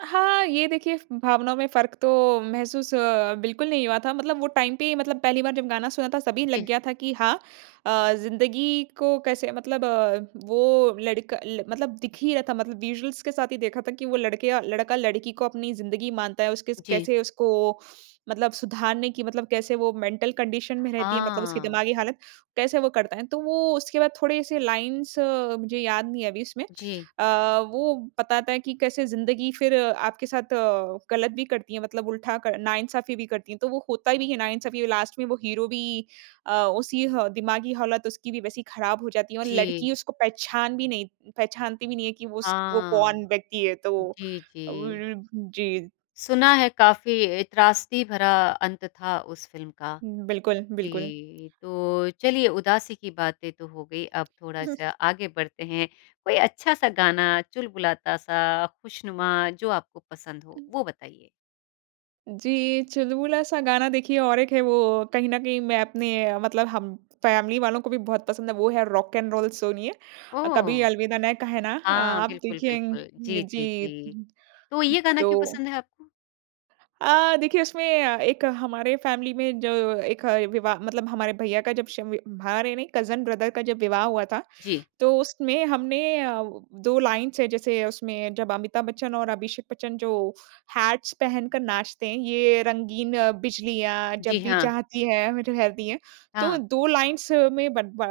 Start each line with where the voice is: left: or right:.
right: हाँ, ये देखिए फ़ भावना में फ़र्क तो महसूस बिल्कुल नहीं हुआ था मतलब वो टाइम पे ही मतलब पहली बार जब गाना सुना था सभी लग
left: जी।
right: गया था कि हाँ, अ, ज़िंदगी को कैसे मतलब वो लड़का ल मतलब दिख ही रहा था मतलब विजुअल्स के साथ ही देखा था कि वो लड़के लड़का-लड़की को अपनी ज़िंदगी मानता है, उसके
left: जी।
right: कैसे उसको मतलब सुधारने की मतलब कैसे वो मेंटल कंडीशन में रहती है मतलब उसकी
left: हाँ।
right: दिमागी हालत, कैसे वो करता है। तो वो उसके बाद थोड़े-से लाइन्स मुझे याद नहीं है अभी उसमें,
left: जी।
right: अ, वो बताता है कि कैसे ज़िंदगी फिर आपके साथ गलत भी करती है मतलब उल्टा क नाइंसाफी भी करती है तो वो होता भी है नाइंसाफी लास्ट में वो हीरो भी अ, उसी ह दिमागी हालत उसकी भी वैसी ख़राब हो जाती है और
left: जी।
right: लड़की उसको पहचान भी नहीं पहचानती भी नहीं है कि उस वो कौन
left: हाँ,
right: व्यक्ति है तो
left: जी,
right: अब उ
left: जी।
right: उ जी।
left: सुना है काफ़ी अ, त्रासदी भरा अंत था उस फ़िल्म का।
right: उ बिल्कुल, बिल्कुल।
left: जी, तो चलिए उदासी की बातें तो हो गई अब
right: उ, हुँ।
left: थोड़ा-सा आगे बढ़ते हैं, कोई अच्छा-सा गाना, चुलबुलाता-सा, ख़ुशनुमा, जो आपको पसंद हो वो बताइए?
right: जी, चुलबुला-सा गाना देखिए और 1 है वो कहीं न कहीं मैं अपने मतलब हम फैमिली वालों को भी बहुत पसंद है वो है रॉक एन रोल सोणिये अ, कभी
left: ओह!
right: अलविदा ना कहना अ,
left: हाँ,
right: आप
left: बिल्कुल,
right: देखेंग
left: बिल्कुल। जी, जी,
right: जी।
left: जी, तो ये गाना क्यों
right: तो
left: पसंद है आपको?
right: अ, देखिए उसमें अ, एक हमारे फैमिली में जो 1 विवाह मतलब हमारे भैया का जब शवी भारे नहीं कज़न ब्रदर का जब विवाह हुआ था,
left: जी।
right: तो उसमें हमने अ, वो 2 लाइन्स हैं जैसे उसमें जब अमिताभ बच्चन और अभिषेक बच्चन जो हैट्स पहनकर नाचते हैं ये रंगीन बिजलियाँ
left: जी,
right: जब भी
left: हाँ।
right: जाती है, रहती है, तो
left: हाँ।
right: 2 लाइन्स में बन बा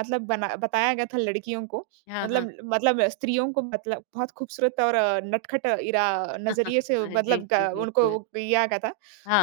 right: मतलब बना बताया गया था लड़कियों को।
left: हाँ, हाँ।
right: मतलब मतलब स्त्रियों को मतलब बहुत खूबसूरत और नटखट ईरा नजरिए से
left: हाँ, जी,
right: मतलब
left: जी,
right: ग उनको
left: बिल्कुल।
right: दिया गया था।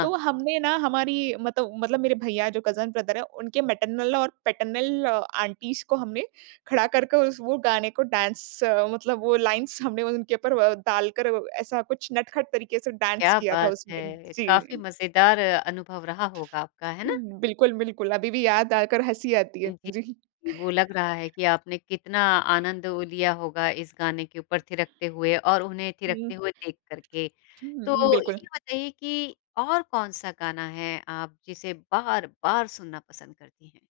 right: तो हमने ना, हमारी मतलब मतलब मेरे भैया जो कज़न ब्रदर है उनके मैटरनल और पैटर्नल आंटीज़ को हमने खड़ा करके वो गाने को डांस मतलब वो लाइन्स हमने उनके ऊपर व डालकर ऐसा कुछ नटखट तरीके से डांस
left: क्या
right: किया था
left: बात
right: उसमें।
left: है! काफ़ी
right: जी।
left: मज़ेदार अनुभव रहा होगा आपका, है ना?
right: बिल्कुल, बिल्कुल, अभी भी याद आकर हँसी आती
left: अ,
right: है,
left: जी,
right: जी।
left: वो लग रहा है कि आपने कितना आनंद ओ, लिया होगा इस गाने के ऊपर थिरकते हुए और उन्हें
right: हुँ।
left: थिरकते हुए देख कर के,
right: हुँ, हुँ,।
left: तो
right: बिल्कुल।
left: ये बताइए कि और कौन-सा गाना है आप जिसे बार-बार सुनना पसंद करती हैं?